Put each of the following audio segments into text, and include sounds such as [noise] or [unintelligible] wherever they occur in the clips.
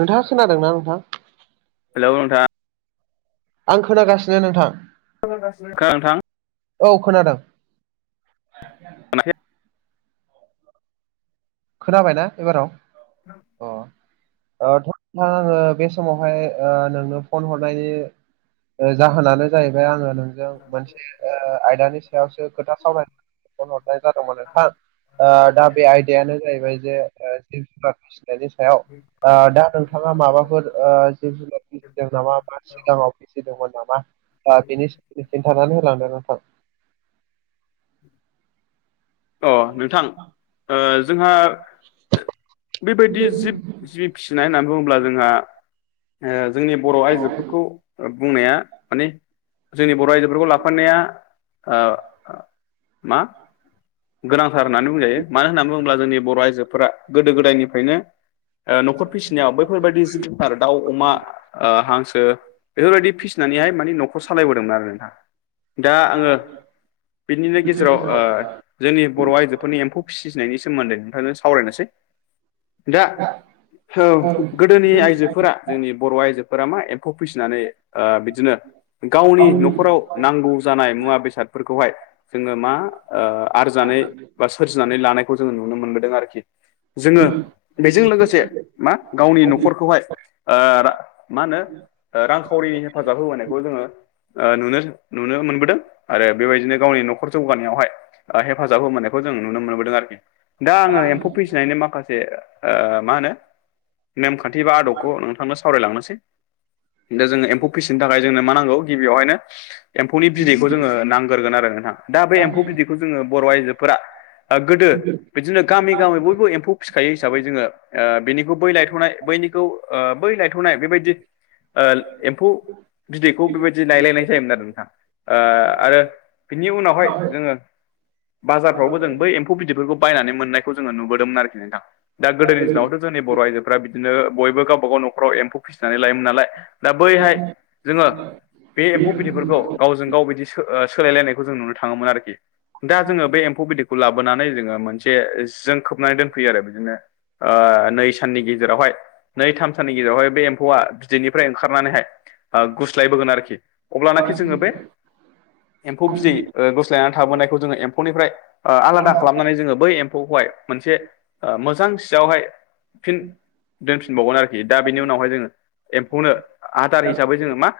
नोंथाङा खोनादोंना नोंथां हेल' नोंथां आं खोनागासिनो नोंथां नोंथां औ खोनादों [inaudible] खोनाबायना एबाराव [inaudible] थां आङो बे समावहाय नोंनो फन हरनायनि जाहोनानो जाहैबाय आङो नोंजों मोनसे आयदानि सायावसो खोथा सावराय न हरनाय जादोंमोन नोंथां दा बे आयदायानो जाहैबाय जे जि जुन नि सायाव दा नोंथाङा माबाफोर जिब जुनारनि सायाव [unintelligible] [unintelligible] नामा दा बेनि सोमोन्दै खिन्थानानै होलांदों नोंथां [inaudible] अ नोंथां जोंहा बेबायदि जिब जि फिनाय होननानै बुङोब्ला जोंहा ओ जोंनि बर' आइजोफोरखौ बुंनाया माने जोंनि बर' आइजोफोरखौ लाफानाया ओ मा गोनांथार होननानै बुंजायो मानो होननानै बुङोब्ला जोंनि बर' आइजोफोरा गोदो गोदायनिफ्रायनो ओ न'खर फिसिनायाव बैफोरबायदि जिब जुनाद दाउ अमा ओ हांसो बेफोरबायदि फिसिनानैहाय माने न'खौ सालायबोदोंमोन आरो नोंथा दा आङो बिनिनो गेजेराव ओ जोंनि बर' आइ जोफोरनि एम्फौ फिसिनायनि सोमोन्दै नोंथांजों सावरायनोसै दा हौ गोदोनि आइजोफोरा जोंनि बर' आइजोफोरा मा एम्फौ फिसिनानै आ बिदिनो गावनि न'खराव नांगौ जानाय मुवा बेसादफोरखौहाय जोङो मा ओ आरजानै बा सोरजिनानै लानायखौ जोङो नुनो मोनबोदों आरखि जोङो बेजों लोगोसे मा गावनि न'खरखौहाय ओ रा मा होनो रांखावरिनि हेफाजाब होबोनायखौ जोङो ओ नुनो नुनो मोनबोदों आरो बेबायदिनो गावनि न'खर जौगानायावहाय आ हेफाजाब होबोनायखौ जों नुनो मोनबोदों आरोखि दा आङो एम्फौ फिसिनायनि माखासे ओ मा होनो नेमखान्थि बा आदबखौ नोंथांनो सावरायलांनोसै दा जोङो एम्फौ फिसिनो थाखाय जोंनो मा नांगौ गिबियावहायनो एम्फौनि बिदैखौ जोङो नांग्रोगोन आरो नोंथां दा बे एम्फौ बिदिखौ जोङो बर' आइजोफोरा आ गोदो बिदिनो गामि गामि बयबो एम्फौ फिखायो हिसाबै जोङो ओ बिनिखौ बै लायथ'खौ बैनिखौ ओ बै लायथ'खौ नाय बेबायदि ओल एम्फौ बिदैखौ बिबायदि नायलायनाय जायोमोन आरो नोंथां ओ आरो बिनि उनावहाय जोङो बाजारफ्रावबो जों बै एम्फौ बिदिरफोरखौ बायनानै मोननायखौ जोङो नुबोदोंमोन आरोखि नोंथां दा गोदोनि दिनावथ' जोंनि बर' आइजोफ्रा बिदिनो बयबो गावबागाव न'खराव एम्फौ फिसिनानै लायोमोन नालाय दा बैहाय जोङो बे एम्फौ बिदैफोरखौ गावजों गाव बिदि सो सोलायलायनायखौ जों नुनो थाङोमोन आरोखि दा जोङो बे एम्फौ बिदैखौ लाबोनानै जोङो मोनसे जों खोबनानै दोनफैयो आरो बिदिनो आ नै साननि गेजेरावहाय नै थाम साननि गेजेरावहाय बे एम्फौआ बिदैनिफ्राय ओंखारनानैहाय गुस्लायबोगोन आरोखि अब्लानाखि जोङो बे एम्फौ बिदै ओ गुस थ्लायनानै थाबोनायखौ जोङो एम्फौनिफ्राय ओ आलादा खालामनानै जोङो बै एम्फौखौहाय मोनसे ओ मोजां सियावहाय फिन दोनफिनबावगोन आरोखि दा बिनि उनावहाय जोङो एम्फौनो आदार हिसाबै जोङो मा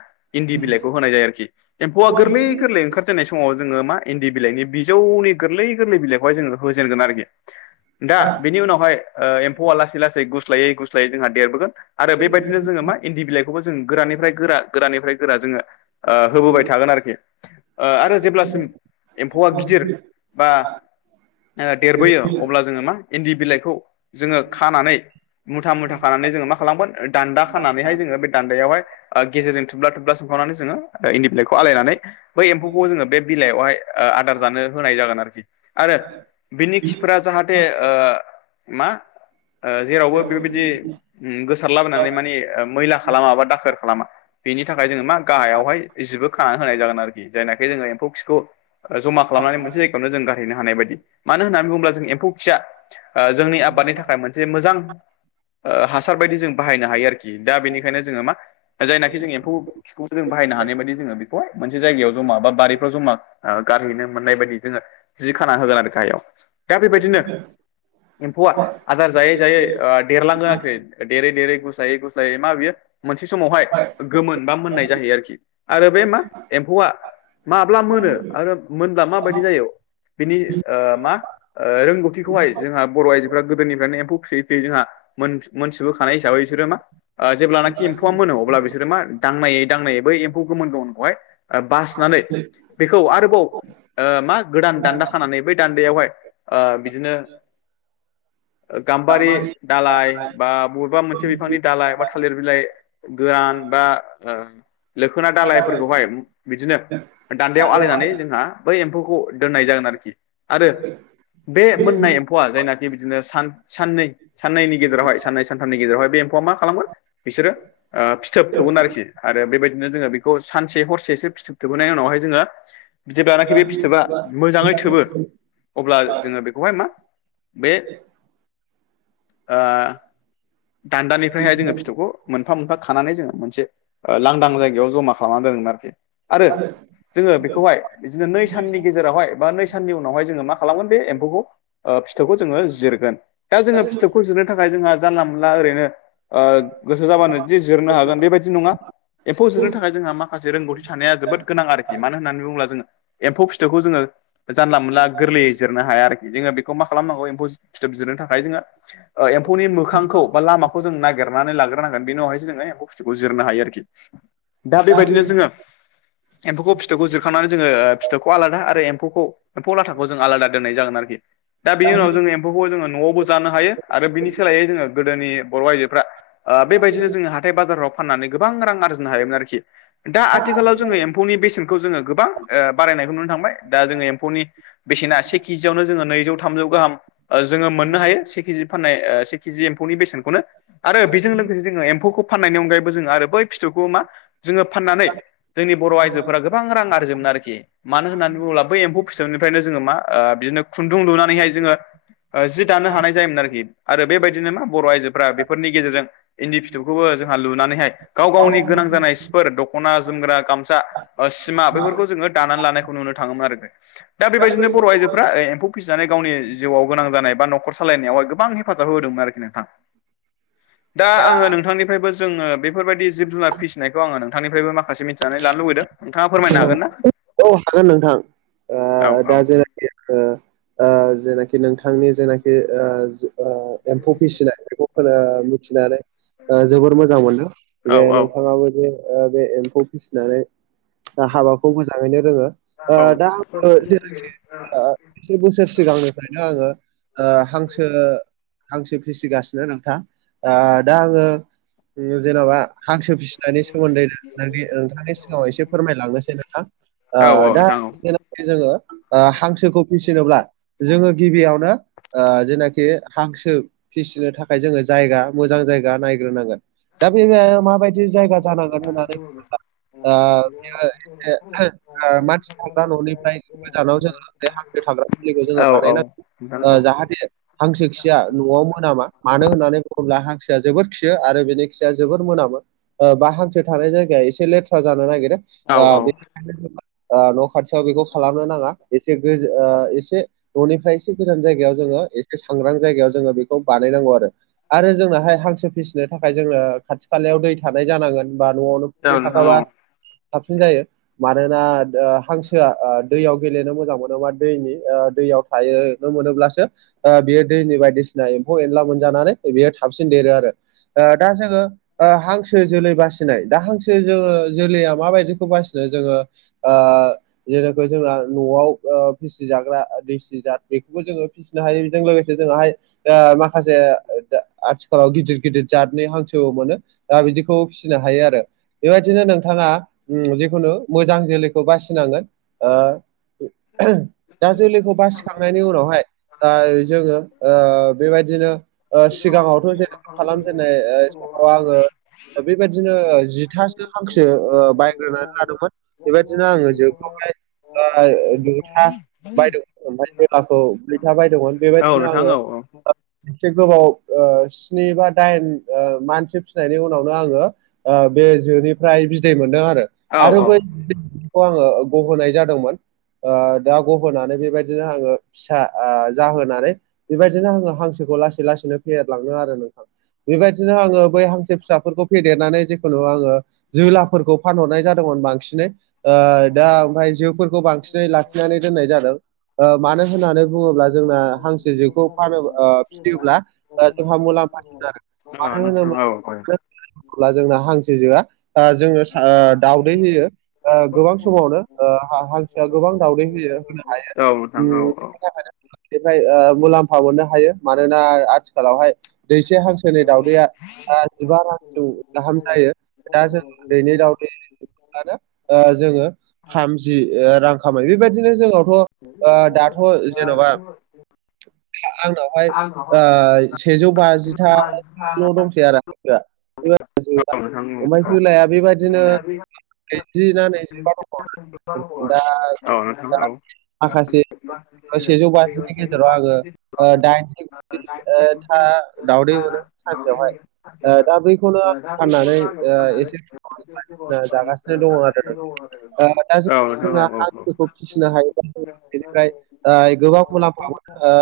इन्दि बिलाइखौ होनाय जायो आरोखि एम्फौआ गोरलै गोरलै ओंखारजायनाय समाव जोङो मा इन्दि बिलाइनि बिजौनि गोरलै गोरलै बिलाइखौहाय जोङो होजेनगोन आरोखि दा बिनि उनावहाय ओ एम्फौया लासै लासै गुस्लायै गुस्लायै जोंहा देरबोगोन आरो बेबायदिनो जोङो मा इन्दि बिलाइखौबो जों गोरानिफ्राय गोरा गोरानिफ्राय गोरा जोङो आ होबोबाय थागोन आरोखि ओ आरो जेब्लासिम एम्फौआ गिदिर बा ओ देरबोयो अब्ला जोङो मा इन्दि बिलाइखौ जोङो खानानै मुथा मुथा खानानै जोङो मा खालामगोन दान्दा खानानैहाय जोङो बे दान्दायावहाय ओ गेजेरजों थुब्ला थुब्ला सिंखावनानै जोङो इन्दि बिलाइखौ आलायनानै बै एम्फौखौ जोङो बे बिलाइयावहाय ओ आदार जानो होनाय जागोन आरोखि आरो बिनि खिफोरा जाहाथे ओ मा ओ जेरावबो बेबिदि उम गोसारलाबोनानै माने मैला खालामा बा दाखोर खालामा बिनि थाखाय जोङो मा गाहायावहाय जिबो खानानै होनाय जागोन आरोखि जायनाखि जोङो एम्फौ खिखौ जमा खालामनानै मोनसे जायगायावनो जों गारहैनो हानाय बायदि मानो होननानै बुङोब्ला जों एम्फौ खिया ओ जोंनि आबादनि थाखाय मोनसे मोजां ओ हासार बायदि जों बाहायनो हायो आरोखि दा बेनिखायनो जोङो मा जायनाखि जों एम्फौ खिखौ जों बाहायनो हानाय बायदि जोङो बेखौ मोनसे जायगायाव जमा बा बारिफ्राव जमा ओ गारहैनो मोननाय बायदि जोङो जि खाना होगोन आरो गाहायाव दा बे बायदिनो एम्फौआ आदार जायै जायै ओ देरलांङो आरोखि। देरै देरै गुस्लायै‌ गुस्लायै‌ मा बेयो मोनसे समावहाय गोमोन बा मोननाय जाहैयो आरोखि आरो बे मा एम्फौआ माब्ला मोनो आरो मोनब्ला माबायदि जायो बिनि ओ मा ओ रोंगौथिखौहाय जोंहा बर' आइजोफ्रा गोदोनिफ्रायनो एम्फौ फियै बेजोंहा मोन‌-मोनथिबोखानाय हिसाबै बिसोरो मा ओ जेब्लानाखि एम्फौआ मोनो अब्ला बिस सोरो मा दांनायै दांनायै बै एम्फौ गोमोन गोमोनखौहाय ओ बांसिनानै खौ आरोबाव ओ मा गोदान दान्दा खानानै बै दान्दायावहाय ओ बिदिनो ओ गाम्बारि दालाय बा बबेबा मोनसे बिफांनि दालाय बा थालिर बिलाइ गोआन बा ओ लोखोना दालायफोरखौहाय बिदिनो बेव‌ आलायनानै जोंहा बै एम्फौखौ दोननाय जागोन आरोखि आरो बे मोननाय एम फौवा जायनाखि बिदिनो सान‌ साननै साननैनि गेजेरावहाय साननै सानथामनि गेजेरावहाय बे एम्फौआ मा खालामगोन बिसोरो ओ फिथोब थोबगोन आरोखि आरो बेबायदिनो जोङो बेखौ सानसे हरसेसो फिथोब थोबहोनाय उनावहाय जोङो जेब्लानाखि बे फिथोबा मोजाङै थोबो अब्ला जोङो बेखौहाय मा बे ओ दान्दानिफ्रायहाय जोङो फिथौबखौ मोनफा मोनफा खानानै जोङो मोनसे ओ लांदां जायगायाव जमा खालामनानै दोनगोन आरोखि। आरो [unintelligible] जोङो बेखौहाय बिदिनो नै साननि गेजेरावहाय बा नै साननि उनावहाय जोङो मा खालामगोन बे एम्फौखौ ओ फिथोबखौ जोङो जिरगोन दा जोङो फिथोबखौ जिरनो थाखाय जोंहा जानला मानला ओरैनो ओ गोसो जाबानो दि जिरनो हागोन बेबायदि नङा। एमफौ जिरनो थाखाय जोंहा मा माखासे रोंगौथि थानाया जोबोद गोनां आरोखि मानो होननानै बुङोब्ला जोङो एम्फौ फिथोबखौ जोङो जानला मानला गोरलैयै जिरनो हाया आरोखि जोङो बेखौ मा खालामनांगौ एम्फौ फिथोब जिरनो थाखाय जोङो ओ एम्फौनि मोखांखौ बा लामाखौ जों नागेरनानै लागोरनांगोन बेनि उनावहायसो जोङो एम्फौ फिथोबखौ जिरनो हायो आरोखि। दा बेबायदिनो जोङो एम्फौखौ फिथोबखौ जिरखांनानै जोङो फिथोबखौ आलादा आरो एम्फौखौ एम्फौ लाथाखौ जों आलादा दोननाय जागोन आरोखि। दा बिनि उनाव जोङो एम्फौखौ जोङो न'आवबो जानो हायो आरो बिनि सोलायै जोङो गोदोनि बर' आइजोफ्रा ओ बेबायदिनो जोङो हाथाय बाजाराव फाननानै गोबां रां आरजिनो हायोमोन आरोखि दा आथिखालाव जोङो एम फौनि बेसेनखौ जोङो गोबां ओ बारायनायखौ नुनो थांबाय दा जोङो एम्फौनि बेसेना से केजियावनो जोङो नैजौ थामजौ गाहाम ओ जोङो मोननो हायो से केजि फाननाय ओ से केजि एम फौनि बेसेनखौनो आरो बेजों लोगोसे जोङो एम्फौखौ फाननायनि अनगायैबो जोङो आरो बै फिथोबखौ मा जोङो फाननानै जोंनि बर' आइजोफोरा गोबां रां आरजियोमोन आरोखि मानो होननानै बुङोब्ला बै एम्फौ फिथोबनिफ्रायनो जोङो मा ओ बिदिनो खुन्दुं लुनानैहाय जोङो ओ जि दानो हानाय जायोमोन आरोखि आरो बे बायदिनो मा बर' आइजोफ्रा बेफोरनि गेजेरजों इन्दि फिथोबखौबो जोंहा लुनानैहाय गाव गावनि गोनां जानाय सिफोर द खना जोमग्रा गामसा ओ सिमा बैफोरखौ जोङो दानानै लानायखौ नुनो थाङोमोन आरो। दा बेबायदिनो बर' आइजोफ्रा ओ एम्फौ फिसिनानै गावनि जिउआव गोनां जानाय बा न'खर सालायनायावहाय गोबां हेफाजाब होदोंमोन आरोखि नों थां दा आङो नोंथांनिफ्रायबो जोङो बेफोरबायदि जिब जुनार फिसिनायखौ आङो नोंथांनिफ्रायबो माखासे मिथिनानै लानो लुबैदों। नोंथाङा फोरमायनो हागोन ना औ औ हागोन नोंथां ओ औ औ दा जों ओ ओ जेनाखि नोंथांनि जेनाखि ओ ओ एम्फौ फिसिनाय बेखौ खोना मिथिनानै ओ जोबोर मोजां मोनदों औ जे नोंथाङाबो जे ओ बे एम्फौ फिसिनानै हाबाखौ मोजाङैनो रोङो ओ दा [inaudible] [unintelligible] बोसोर सिगांनिफ्रायनो आङो ओ हांसो हांसो फिसिगासिनो नोंथां आ दा आङो जेन'बा हांसो फिसिनायनि सोमोन्दै नोंथांनि नोंथांनि सिगाङाव एसे फोरमायलांनोसै नोंथां ओ औ औ दा नोंथां जेनाखि जोङो हांसोखौ फिसिनोब्ला जोङो गिबियावनो ओ जेनाखि हांसो फिसिनो थाखाय जोङो जायगा मोजां जायगा नायग्रोनांगोन दा बे [unintelligible] माबायदि जायगा जानांगोन होननानै बुङोब्ला ओ ओ एसे ओ मानसि थाग्रा ननिफ्राय गोजानाव जोङो बे हांसो थाग्राखुलिखौ औ जोङो औ नोंथां बानायनांगौ औ जाहाथे हांसो खिया न'आव मोनामा मानो होननानै बुङोब्ला हांसोआ जोबोर खियो आरो बेनि खिया जोबोर मोनामो ओ बा हांसो थानाय जायगाया एसे लेथ्रा जानो नागिरो औ ओ [unintelligible] ओ न' खाथियाव बेखौ खालामनो नाङा एसे गोज एसे ननिफ्राय एसे गोजान जायगायाव जोङो एसे‌ सांग्रां जायगायाव जोङो बेखौ बानायनांगौ आरो आरो जोंनाहाय हांसो फिसिनो थाखाय जोङो खाथि खालायाव दै थानाय जानांगोन बा न'आवनो फुख्रि नोंथां औ थाखाबा नोंथां औ साबसिन जायो मानोना ओ हांसोआ ओ दैयाव गेलेनो मोजां मोनोबा दैनि ओ दैयाव हायो मोनोब्लासो ओ बेयो दैनि बायदिसिना एम्फौ एनला मोनजानानै बेयो थाबसिन देरो आरो दा जोङो ओ हांसो जोलै बासिनाय दा हांसो जो-जोलैया माबायदि बिदिखौ‌ बासिना जोङो ओ जेनेखि जोङा न'आव ओ फिसिजाग्रा दिसि जाद बेखौबो जोङो फिसिनो हायो बेजों लोगोसे जोंहाय ओ माखासे आथिखालाव गिदिर गिदिर जात हांसो मोनो दा बिदिखौ फिसिनो हायो आरो बेबायदिनो नोंथाङा ओम जिखुनु मोजां जोलैखौ बासिनांगोन ओ [unintelligible] दा जोलैखौ बासिखांनायनि उनावहाय दा जोङो ओ बेबायदिनो सिगाङावथ' जेनेबा खालामजेननाय ओ आङो बेबायदिनो जि थासो हांसो बाय ग्रोनानै लादोंमोन बेबायदिनो आङो जोखौहाय गुथा बायदोंमोन ओमफ्राय जोलाखौ ब्रैथा बायदोंमोन औ बेबायदिनो नोंथां औ नोंथां औ आङो नोंथां औ नोंथां औ नोंथां औ नोंथां औ औ नोंथां औ एसे गोबाव ओ स्नि बा दाइन ओ मानसो फिसिनायनि उनावनो आङो ओ बे जोनिफ्राय बिदै मोनदों आरो औ औ आरो बैैखौ आङो गहोनाय जादोंमोन ओ दा गहोनानै बेबायदिनो आङो फिसा आ जाहोनानै बेबायदिनो आङो हांसोखौ लासै लासैनो फेहेरलाङो आरो नोंथां बेबायदिनो आङो बै हांसो फिसाफोरखौ फेदेरनानै जेखुनु आङो जोलाफोरखौ फानहरनाय जादोंमोन बांसिनै ओ दा ओमफ्राय जिउफोरखौ बांसिनै लाखिनानै दोननाय जादों ओ मानो होननानै बुङोब्ला जोंना हांसो जेखौ फानो फियोब्ला ओ जोंहा मुलाम्फा जागोन आरो नोंथां [unintelligible] अब्ला जोंना हांसो जोआ ओ जोङो सा दाउदै होयो ओ गोबां समावनो हांसोआ गोबां दाउदै होयो होनो हायो औ नोंथां औ औ बेनिफ्रय ओ मुलाम्फा मोननो हायो मानोना आथिखालावहाय दैसे हांसोनि दाउदैया ओ जिबा रांसिम गाहाम जायो दा जों दैनै दाउदै ओ जोङो थामजि रां खामायो बेबायदिनो जोंनावथ' ओ दाथ' जेन'बा आंनावहाय ओ सेजौ बाजिथासोल' दंसै आरो [unintelligible] ओमफ्राय जोलाया बेबायदिनो नैजि ना नैजिबा [unintelligible] दा माखासे सेजौ बाजिनि गेजेराव आङो ओ दाइनजि [unintelligible] ओ था दाउदै मोनो सानसेयावहाय ओ दा बै खौनोआं फाननानै ओ एसे जागासिनो दङ आरो ना जों-जोंहा हांखौ फिसिनो हायोबा जों बेनिफ्राय गोबां मुलाम्फा मोनो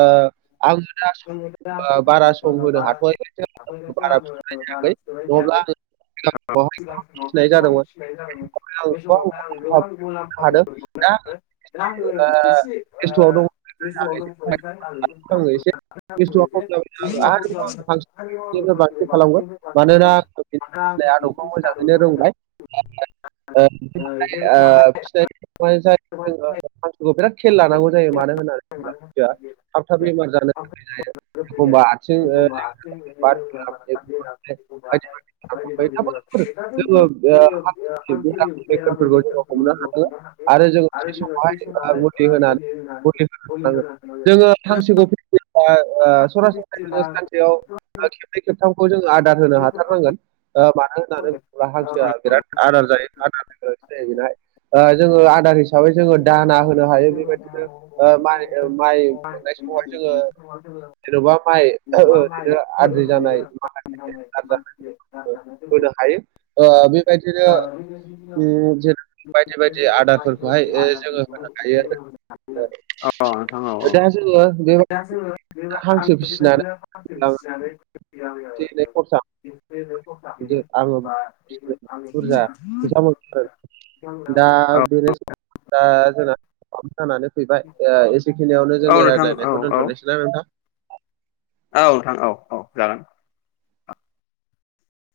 आं नुनो ब बार [inaudible] अ [unintelligible] गोबां सिफायनाय जादोंमोन बे समावहाय आं मुलाम्फा गोबां मुलाम्फा मोननो [inaudible] हादों दा ओ गांगसे [inaudible] खस्थ'आव दङ बस्थुआ खम जाबानो आरो [inaudible] बांसिन खालामगोन मानोना आं बिनि फिसिनाय आदबखौ मोजाङैनो रोंबाय [inaudible] ओ फिथाइ जोङो हांसोखौ बिराद खेल लानांगौ जायो मानो होननानै बुङोब्ला हांसोआ थाब थाब बेमार जानो थाखाय जायो बे ब [unintelligible] [unintelligible] बायदि जों बायदि बेराम कटिनिउ थाफायो। जोङो ओ आ बे आरो बेफोरखौ जोङो हमनो सम हानांगोन आरो जोङो महाय थि समावहाय ओ [unintelligible] मुलि होनानै जोङो थांसेखौ [unintelligible] सरासनस्राय जोङो सानसेयाव खेबनै खेबथामखौ जोङो आदार होनो हाथारनांगोन मानो होननानै बुङोब्ला हांसोआ बिराद आदार जायो आदार जोङो आदार हिसाब हिसाबै जोङो दाना होनो हायो बेबायदि ओ माइ मोननाय समाव जोङो [unintelligible] जेने'बा माइ आद्रि जानाय माखासे [unintelligible] होनो हायो। बेबायदिनो जेर बायदि-बायदि आदारफोरखौहाय जोङो होनो हायो आरो। दा जोङो बे हांसो फिसिनानै [inaudible] आं फिसिनानै एसे एनै खरसा [unintelligible] मोनदों खस्थाहैगोन आङो बा नो फिसिनानै बुरजा [unintelligible] बेरे [unintelligible] दा जोंना जानानै फैबाय ओ एसेखिनियावनो जों रायज्लायनायखौ दोनथ'नोसोय नोंथां। औ नोंथां औ-औ जागोन।